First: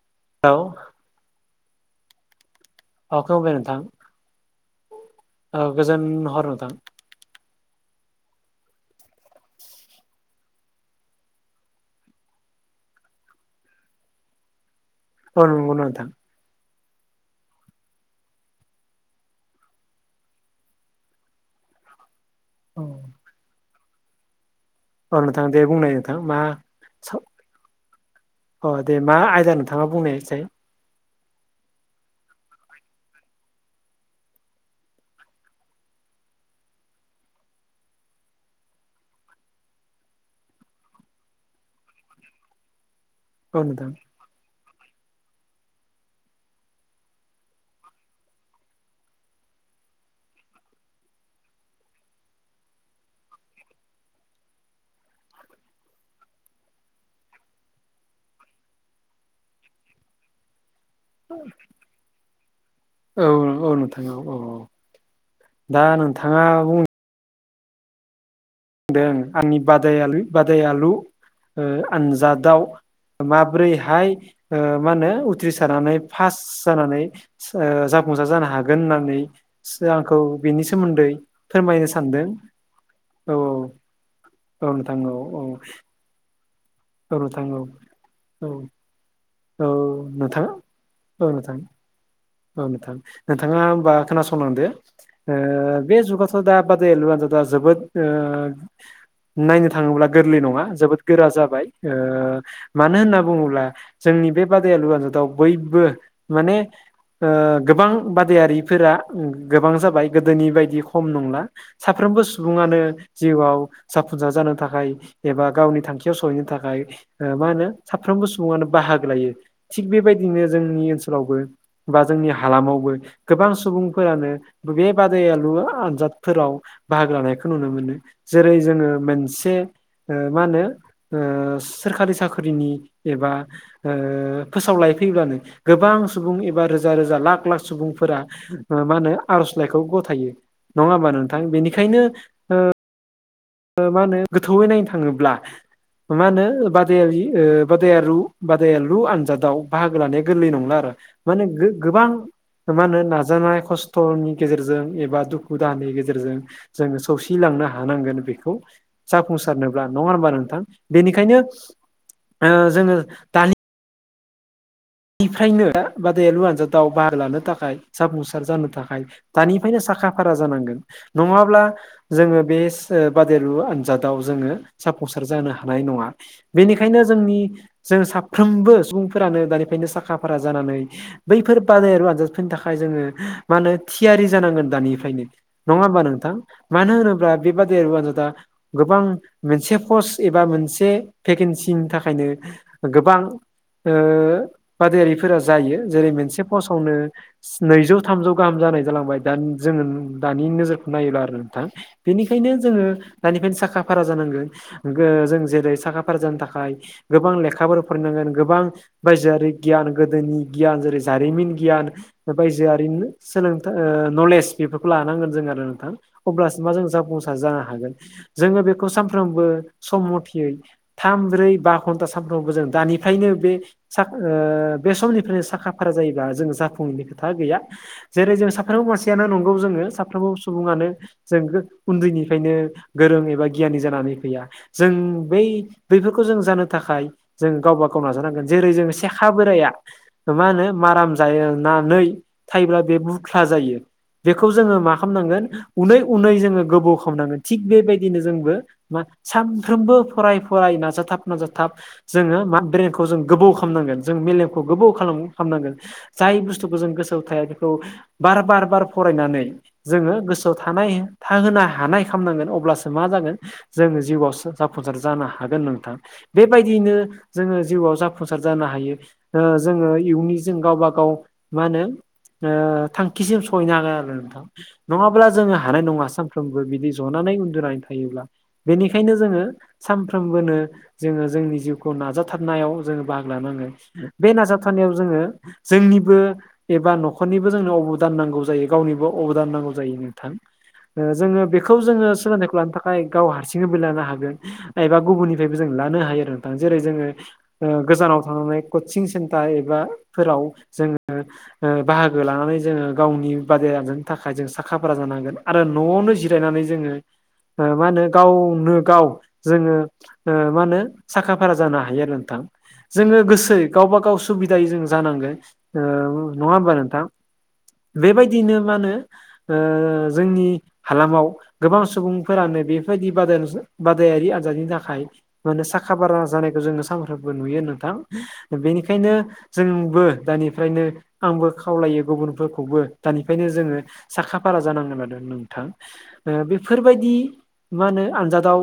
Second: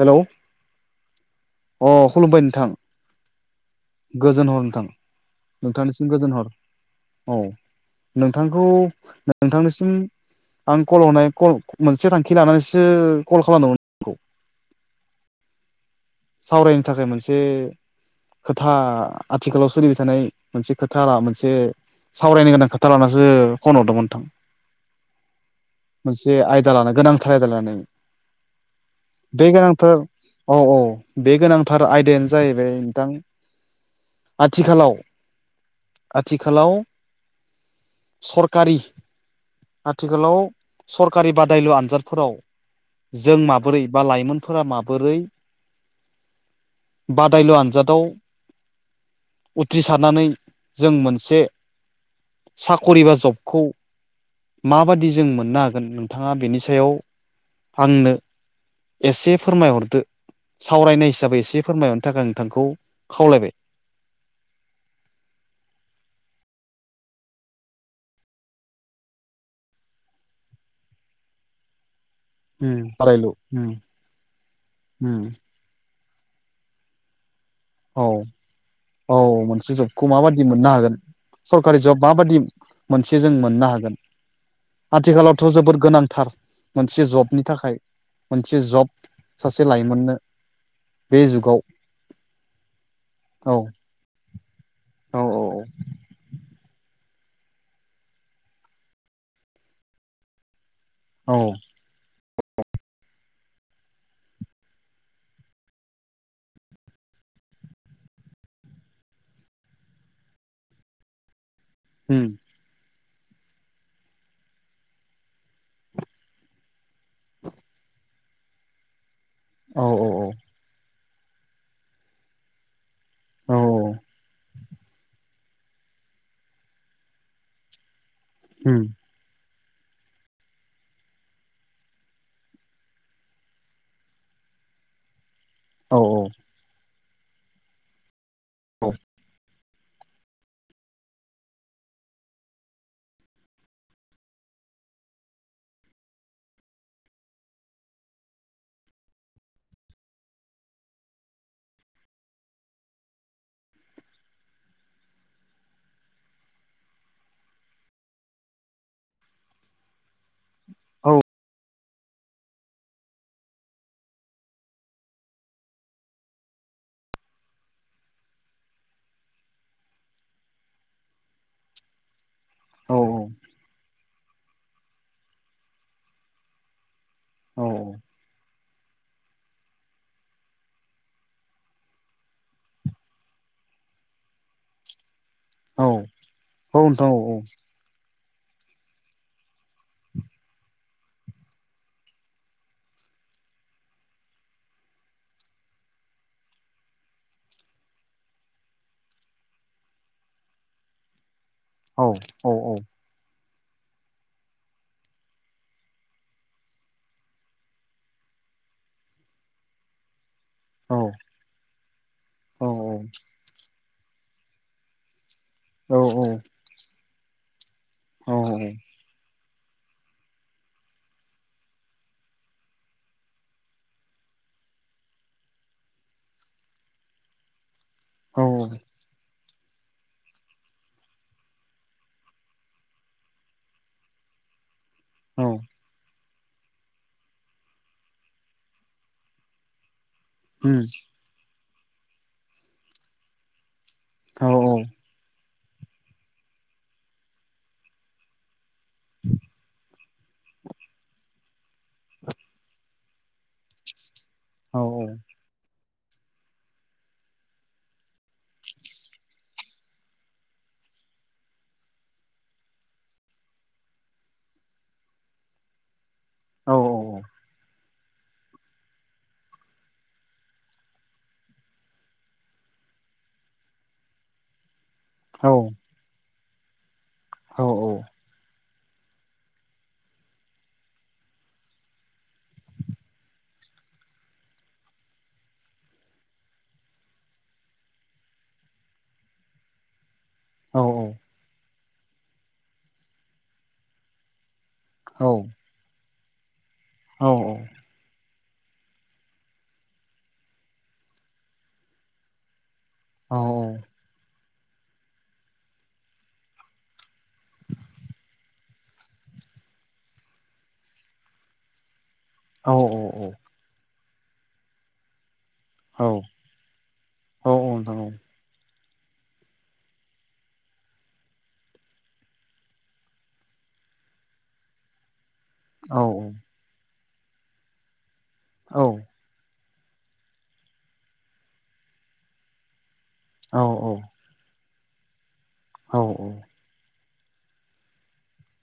Hello औ अ खुलुमबाय नोंथां [unintelligible] नोंथां गोजोन हर नोंथां नोंथांनिसिम गोजोन हर औ नोंथांखौ नोंथांनिसिम आं कल हरनायल मोनसे थांखि लानानैसो कल खालामदोंमोन औ नंगौ नोंथां सावरायनो थाखाय मोनसे खोथा आथिखालाव सोलिबाय थानाय मोनसे खोथा मोनसे सावरायनो गोनां औ खोथा लानसो फन हरदोंमोन नोंथां औ नोंथां दे बुंनाय नोंथां मोनसे मा आयदा लानो गोनांथार आयदा लानानै अ दे मा बे आयदा नोंथाङा गोनांथार बुंनायसाय औ औ बे गोनांथार आयदायानो जाहैबाय नोंथां आथिखालाव आथिखालाव सरकारि आथिखालाव सरकारि बादायलु आनजादफोराव जों औ माबोरै नोंथां बा लाइमोनफोरा माबोरै बादायलु आनजादाव उथ्रिसारनानै जों मोनसे साकरि बा जबखौ माबादि जों मोननो हागोन नोंथाङा बेनि सायाव आंनो एसे फोरमायहरदो सावरायनाय हिसाबै एसे फोरमायहरनो थाखाय नोंथांखौ औ खावलायबाय नंगौ नोंथां दा नोंथाङा बुं दों आंनि बादाय बादायलु ओ आनजाद दाउ बादायलु उम माब्रैहाय ओ मा होनो उम उथ्रिसारनानै फास जानानै ओ औ जाफुंसार जानो हागोन औ होननानै मोनसे जबखौ आंखौ माबादि बेनि मोननो हागोन सोमोन्दै सरकारि फोरमायनो जब सानदों माबादि मोनसे जों औ मोननो हागोन औ नोंथां औ औ आथिखालावथ' जोबोद गोनांथार मोनसे औ जबनि नोंथां औ थाखाय औ मोनसे जब सासे औ लाइमोननो नोंथां बे औ नोंथां जुगाव औ नोंथां औ नोंथाङा होनबा खोनासंलांदो औ ओ बे जुगाथ' दा बादाय दा जोबोद ओ नायनो थाङोब्ला गोरलै नङा जोबोद गोरा औ जाबाय ओ मानो होनना बुङोब्ला जोंनि बे बादायलु आन्जादाव बयबो माने ओ गोबां बादायारिफोरा गोबां जाबाय गोदोनि बायदि खम नंला साफ्रोमबो उम सुबुं सुबुङानो जिउआव जाफुंसार जानो थाखाय एबा गावनि थांखियाव सहैनो थाखाय ओ मा होनो साफ्रोमबो सुबुङानो बाहागो लायो औ थिग औ बेबायदिनो जोंनि ओनसोलावबो बा जोंनि हालामावबो औ गोबां सुबुंफोरानो बे बादायलु आनजादफोराव बाहागो लानायखौ नुनो मोनो जेरै उम जोङो मोनसे मा होनो सोरखारि साख्रिनि एबा फोसावलाय फैब्लानो औ गोबां सुबुं एबा रोजा रोजा लाख लाख सुबुंफोरा मा होनो आर'जलाइखौ गथायो नङा हाबा नोंथां बेनिखायनो मा होनो गोथौयै नायनो थाङोब्ला मा होनो बादायलि बादायालु बादायालु आनजादाव बाहागो लानाया गोरलै नंला आरो। माने गो गोबां मा होनो नाजानाय खस्थ'नि गेजेरजों एबा दुखु दाहानि गेजेरजों जोङो सौसिलांनो हानांगोन बेखौ खौ जाफुंसारनोब्ला नङा होनबा नोंथां औ बेनिखायनो जोङो दानि निफ्रायनो बादायलु आनजादाव बाहागो लानो थाखाय जाफुंसार जानो थाखाय दानिफ्रायनो साखा फारा जानांगोन नङाब्ला जोङो बे औ बादेरु आनजादाव जोङो जाफुंसार जानो हानाय नङा। बेनिखायनो जोंनि औ जों साफ्रोमबो सुबुंफोरानो दानिफ्रायनो साखा फारा जानानै बैफोर बादायारिु आनजादफोरनि थाखाय जोङो मा होनो थियारि जानांगोन दानिफ्रायनो नङा औ होमबा नोंथां मानो नोंथां होनोब्ला बेबादि दा गोबां मोनसे पस्ट एबा मोनसे भेकेन्सिनि थाखायनो गोबां बादायारिफोरा जायो जेरै मोनसे फसावनो नैजौ थामजौ गाहाम जानाय जालांबाय दा जोङो दानि नोजोरखौ नायोबा आरो। औ औ बेनिखायनो जोङो दानिफ्रायनो साखा फारा जानांगोन। जों जेरै साखा फार जानि थाखाय गोबां लेखाफोर फरायनांगोन गोबां बायजोआरि गियान गोदोनि गियान औ जेरै जारिमिन गियान औ बायजोआरिनो सोलोंथाइ नलेज बेफोरखौ लानांगोन जों आरो नोंथां औ अब्लासो मा जों जाफुंसार जानो हागोन। औ जोङो बेखौ सानफ्रोमबो सम मथयै थाम ब्रै बा घन्टा सानफ्रामबो जों दानिफ्रायनो बे स बे समनिफ्रायनो साखा फारा जायोबा जों जाफुङैनि खोथा गैया। जेरै औ उम औ जों औ साफ्रोमबो औ मानसियानो नंगौ जोङो साफ्रोमबो सुबुङानो जों उन्दैनिफ्रायनो गोरों एबा गियानि जानानै फैया। जों बै बफोरखौ जों जानो थाखाय जों गावबा गाव नाजानांगोन जेरै जों सेखा बोराइाया मा होनो औ माराम जानानै थायोब्ला बे बुख्ला जायो। बेखौ नोंथां औ जोङो मा खालामनांगोन उनै उनै जोङो गोबौ खालामनांगोन थिग बेबायदिनो जोंबो मा सानफ्रोमबो फराय फराय नाजाथाब नाजाथाब जोङो म ब्रेनखौ जों गोबौ खालाम। खालामनांगोन जों मेलेमखौ औ गोबाव खालाम खालामनांगोन जाय बुस्थुखौ जों गोसोआव थाया बेखौ। बार बार बार फरायनानै जोङो गोसोआव थानाय थाहोनो हानाय खालामनांगोन अब्लासो मा जागोन। जोङो जिउआव जाफुंसार जानो हागोन नोंथां बेबायदियैनो जोङो जिउआव जाफुं सफसार जानो हायो जोङो इयुननि जों गावबा गाव मा होनो। थांखिसिम सहैनो हागोन आरो नोंथां। नङाब्ला जोङो हानाय नङा सानफ्रोमबो बिदि जनानै उन्दुनानै थायोब्ला बेनिखायनो जोङो सानफ्रोमबो जोङो जोंनि जिउखौ नाजाथारनायाव जोङो बाग लानाङो बे नाजाथाबनायाव जोङो जोंनिबो एबा न'खरनिबो जोंनो अबदान नांगौ जायो गावनिबो अबदान नांगौ जायो नोंथां। औ उम औ जोङो बेखौ जोङो सोलोंथाइखौ लानो थाखाय गाव हारसिङैबो लानो हागोन। एबा गुबुननिफ्रायबो जों लानो हायो आरो नोंथां जेरै जोङो औ औ। ओ गोजानाव थांनानै कचिं सेन्टार एबा फोराव जोङो बाहागो लानानै जोङो गावनि बादायनो थाखाय जों साख खाफ्रा जानांगोन आरो न'आवनो जिरायनानै जोङो मा होनो गावनो गाव जोङो ओ मा होनो साखा फारा जानो हायो आरो नोंथां जोङो गोसो गावबा गाव सुबिदायै जों जानांगोन ओं नङा होमबा नोंथां बेबायदिनो मा होनो ओ जोंनि हालामाव गोबां सुबुंफोरानो बेफोरदि बादाय बादायारि आजादनि थाखाय साखा फारा जानायखौ जोङो सानफ्रोमबो नुयो नोंथां बेनिखायनो जोंबो दानिफ्रायनो आंबो खावलायो गुबुनफोरखौबो दानिफ्रायनो जोङो साखा फारा जानांगोन आरो नोंथां औ ओ बेफोरबायदि मा होनो आनजादाव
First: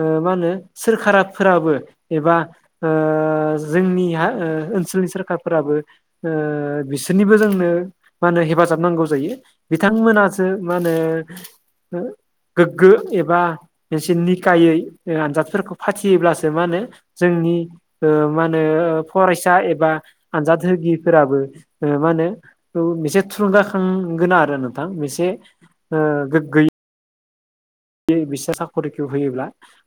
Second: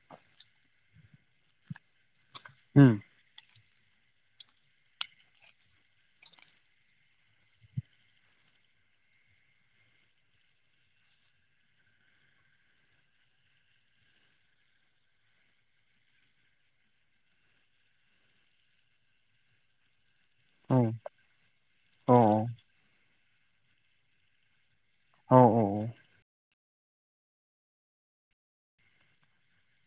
ओ मा होनो सोरखाराफोराबो एबा ओ जोंनि हा ओनसोलनि सोरखारफोराबो ओ बिसोरनिबो जोंनो मा होनो हेफाजाब नांगौ जायो बिथांमोनासो मा होनो गोग्गो एबा एसे निकायै आनजादफोरखौ फाथियोब्लासो मा होनो जोंनि ओ मा होनो फरायसा एबा आनजाद होगिफोराबो मा होनो ओ मोनसे थुलुंगाखांगोन आरो नोंथां मोनसे बे बिसा साख'रिखौ होयोब्ला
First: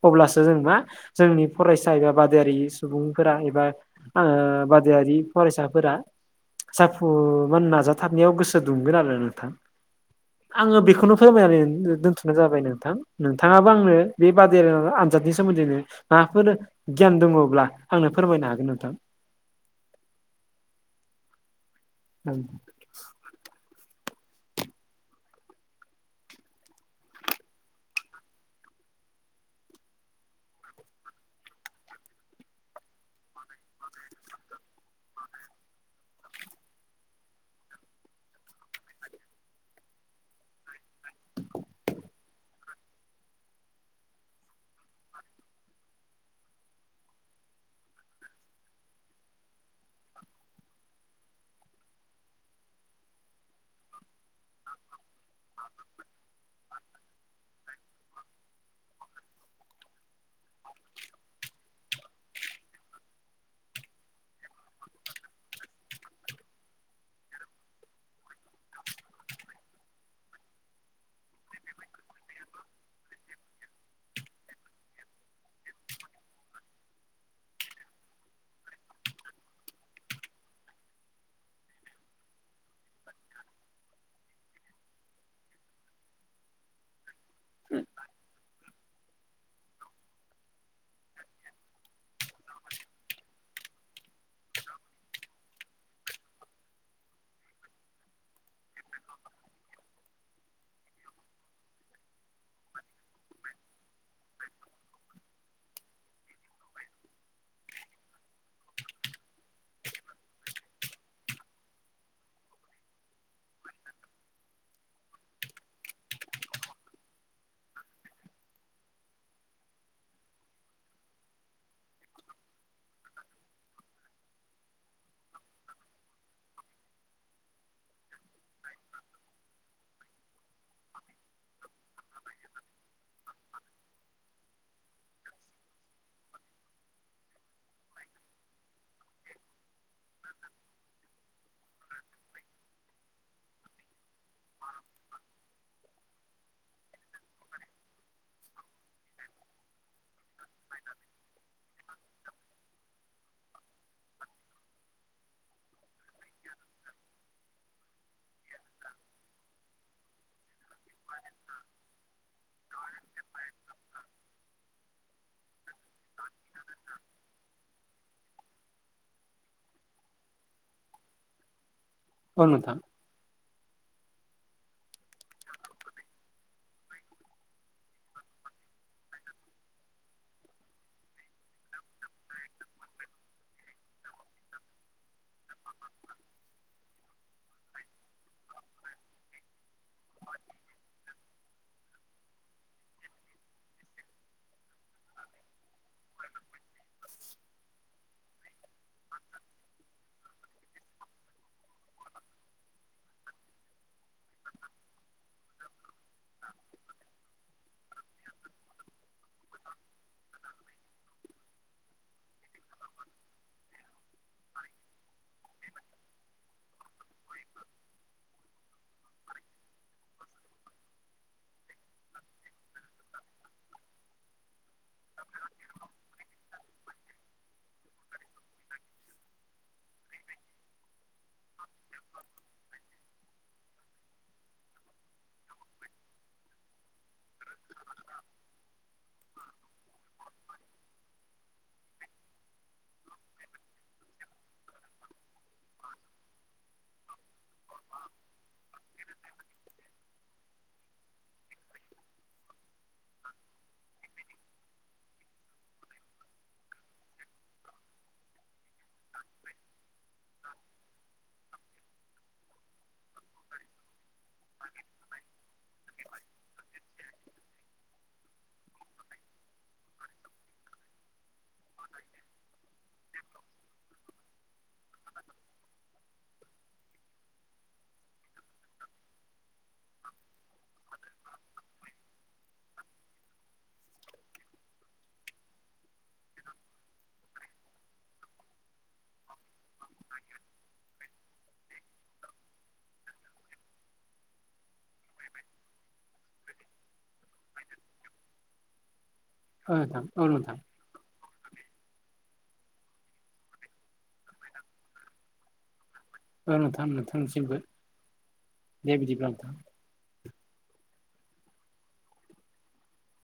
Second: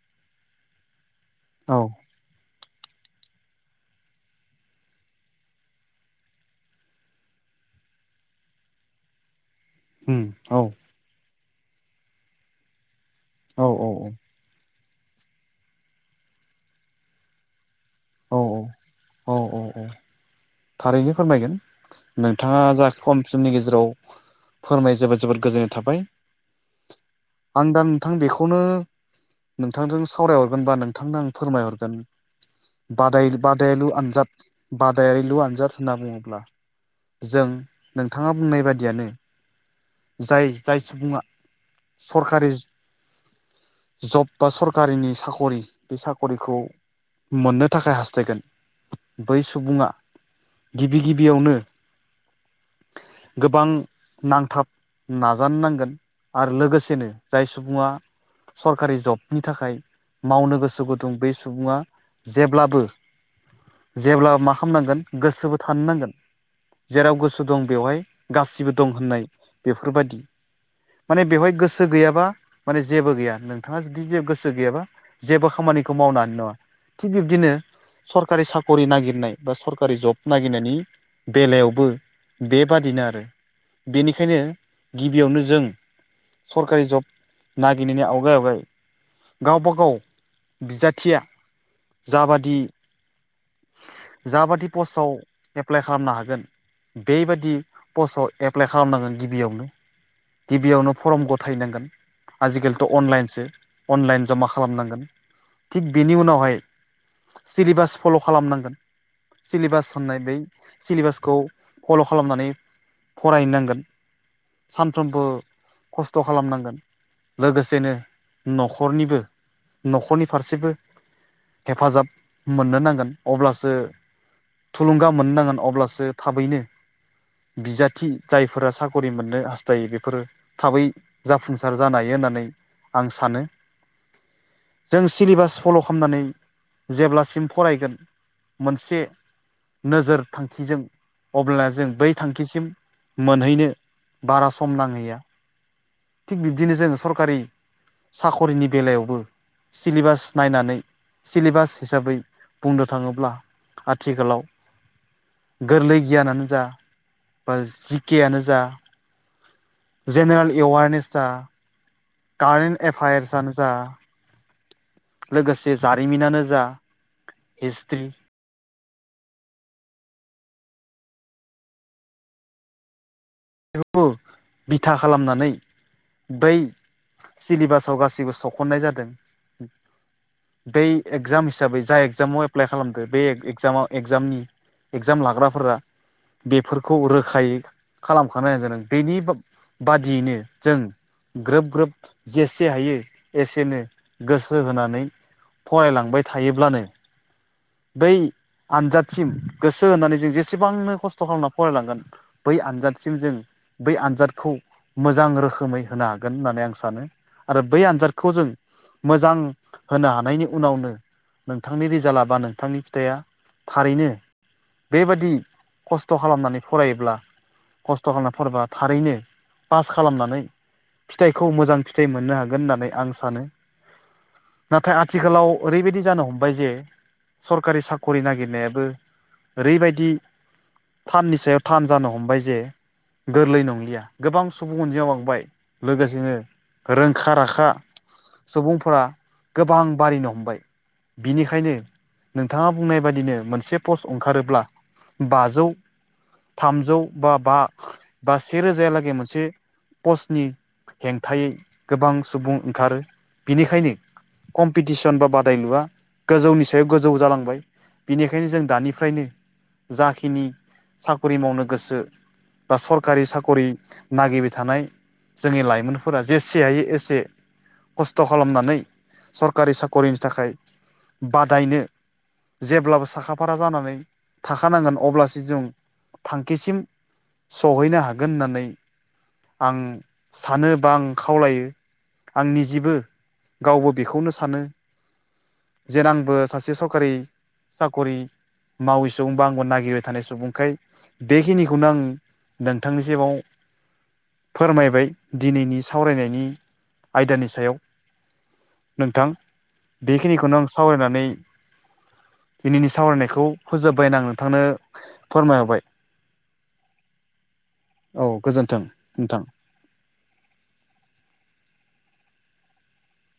अब्लासो जों मा जोंनि औ फरायसा एबा बादायारि सुबुंफोरा एबा ओ बादायारि फरायसाफोरा जाफुगोन नाजाथाबनायाव गोसो दुंगोन आरो नोंथां उम आङो बेखौनो फोरमायनानै दोनथ'नाय जाबाय नोंथां औ नोंथाङाबो आंनो बे बादायारि आनजादनि सोमोन्दैनो माबाफोर गियान दङोब्ला आंनो फोरमायनो हागोन नोंथां औ-औ-औ थारैनो फोरमायगोन नोंथाङा जा खम समनि गेजेराव फोरमाय जोबोद जोबोद गोजोननाय थाबाय आं दा नोंथां बेखौनो नोंथांजों सावरायहरगोनबा नोंथांनो आं फोरमायहरगोन बादाय बादायलु आनजाद बादायलु आनजाद होनना बुङोब्ला जों नोंथाङा बुंनाय बायदियानो जाय जाय सुबुङा सरखारि जब बा सरकारिनि साक'रि बे साक'रिखौ मोननो थाखाय हास्थायगोन बै सुबुङा गिबि गिबियावनो गोबां नांथाब नाजानो नांगोन आरो लोगोसेनो जाय सुबुङा सरकारि जबनि थाखाय मावनो गोसो गुदुं बै सुबुङा जेब्लाबो जेब्ला मा खामनांगोन गोसोबो थानो नांगोन जेराव गोसो दं बेवहाय गासिबो दं होननाय बेफोर बायदि माने बेवहाय गोसो गैयाबा माने जेबो गैया नोंथाङा जुदि जे गोसो गैयाबा जेबो खामानिखौ मावनो हानाय नङा थिग बिब्दिनो सरकारि सक'रि नागिरनाय बा सरकारि जब नागिरनायनि बेलायावबो बेबादिनो आरो बेनिखायनो गिबियावनो जों सरकारि जब नागिरनायनि आवगाय आवगाय गावबागाव बिजाथिया जाबादि जाबादि पस्टआव एप्लाइ खालामनो हागोन बेबादि पस्टआव एप्लाइ खालामनांगोन गिबियावनो गिबियावनो फरम गथायनांगोन आजिखालिथ' अनलाइनसो अनलाइन जमा खालामनांगोन थिग बेनि उनावहाय सिलेबास फल' खालामनांगोन सिलेबास होननाय बै सिलेबासखौ फल' खालामनानै फरायनांगोन सानफ्रोमबो खस्थ' खालामनांगोन लोगोसेनो न'खरनिबो न'खरनि फारसेबो हेफाजाब मोननो नांगोन अब्लासो थुलुंगा मोननांगोन अब्लासो थाबैनो बिजाथि जायफोरा सायख खरि मोननो हास्थायो बेफोरो थाबै जाफुंसार जानो हायो होननानै आं सानो [inaudible] जों सिलेबास फल' खालामनानै जेब्लासिम फरायगोन मोनसे नोजोर थांखिजों अब्ला जों बै थांखिसिम मोनहैनो बारा सम नांहैया थिग बिब्दिनो जोङो सरकारि साख'रिनि बेलायावबो सिलेबास नायनानै सिलेबास हिसाबै बुंनो थाङोब्ला आथिखालाव गोरलै गियानानो जा बा जिकेयानो जा जेनेरेल एवारनेस जा कारेन्ट एफायार्सआनो जा लोगोसे जारिमिनानो जा हिस्ट्रि औ नोंथां बेखौबो बिथा खालामनानै बै सिलबासाव गासिबो सख'नाय जादों दै एगजाम हिसाबै जा एगजामाव एप्लाइ खालामदो बे एगजामाव एगजामनि एगजाम लाग्राफोरा बेफोरखौ रोखायै खालामखानाय जादों बेनि बादियैनो जों ग्रोब ग्रोब जेसे हायो एसेनो गोसो होनानै फरायलांबाय थायोब्लानो बै आनजादसिम गोसो होनानै जों जेसेबांनो खस्थ' खालामनानै फरायलांगोन बै आनजाद सिम जों बै आनजादखौ मोजां रोखोमै होनो हागोन होननानै आं सानो आरो बै आनजादखौ जों मोजां होनो हानायनि उनावनो नोंथांनि रिजाल्टआ बा नोंथांनि फिथाइया थारैनो बेबादि खस्थ' खालामनानै फरायोब्ला खस्थ' खालामना फरायबा थारैनो पास खालामनानै फिथाइखौ मोजां फिथाइ मोननो हागोन होननानै आं सानो नाथाय आथिखालाव ओरैबायदि जानो हमबाय जे सरकारि साख'रि नागिरनायाबो ओरैबायदि थाननि सायाव थान जानो हमबाय जे गोरलै नंलिया गोबां सुबुं अनजिमा बांबाय लोगोसेनो रोंखा राखा सुबुंफोरा गोबां बारिनो हमबाय बिनिखायनो नोंथाङा बुंनाय बाददिनो मोनसे पस्ट ओंखारोब्ला ब बाजौ थामजौ बा बा बा से रोजायालागै मोनसे पस्टनि हेंथायै गोबां सुबुं ओंखारो बेनिखायनो कम्पिटिसन बा बादायलुवा गोजौनि सायाव गोजौ जालांबाय बिनिखायनो जों दानि फ्रायनो जाखिनि साख्रि मावनो गोसो बा सरकारि साखरि नागिबाय थानाय जोंनि लाइमोनफोरा जेसे हायो एसे खस्थ' खालामनानै सरकारि साख'रिनि थाखाय बादायनो जेब्लाबो साखा फारा जानानै थाखानांगोन अब्लासो जों थांखिसिम सहैनो हागोन होननानै आं सानो बा आं खावलायो आंनि जेबो गावबो बेखौनो सानो जेने आंबो सासे सरकारि साखरि मावै सुबुं बा आंबो नागिरबाय थानाय सुबुंखाय बेखिनिखौनो आं नोंथांनि जिउआव फोरमायबाय दिनैनि सावरायनायनि आयदानि सायाव नोंथां औ नोंथां औ नोंथां बेखिनिखौनो आं सावरायनानै। दिनैनि सावरायनायखौ फोजोब्बायना आं नोंथांनो फोरमायहरबाय थांनो थांसिमबो। औ गोजोन्थों नोंथां।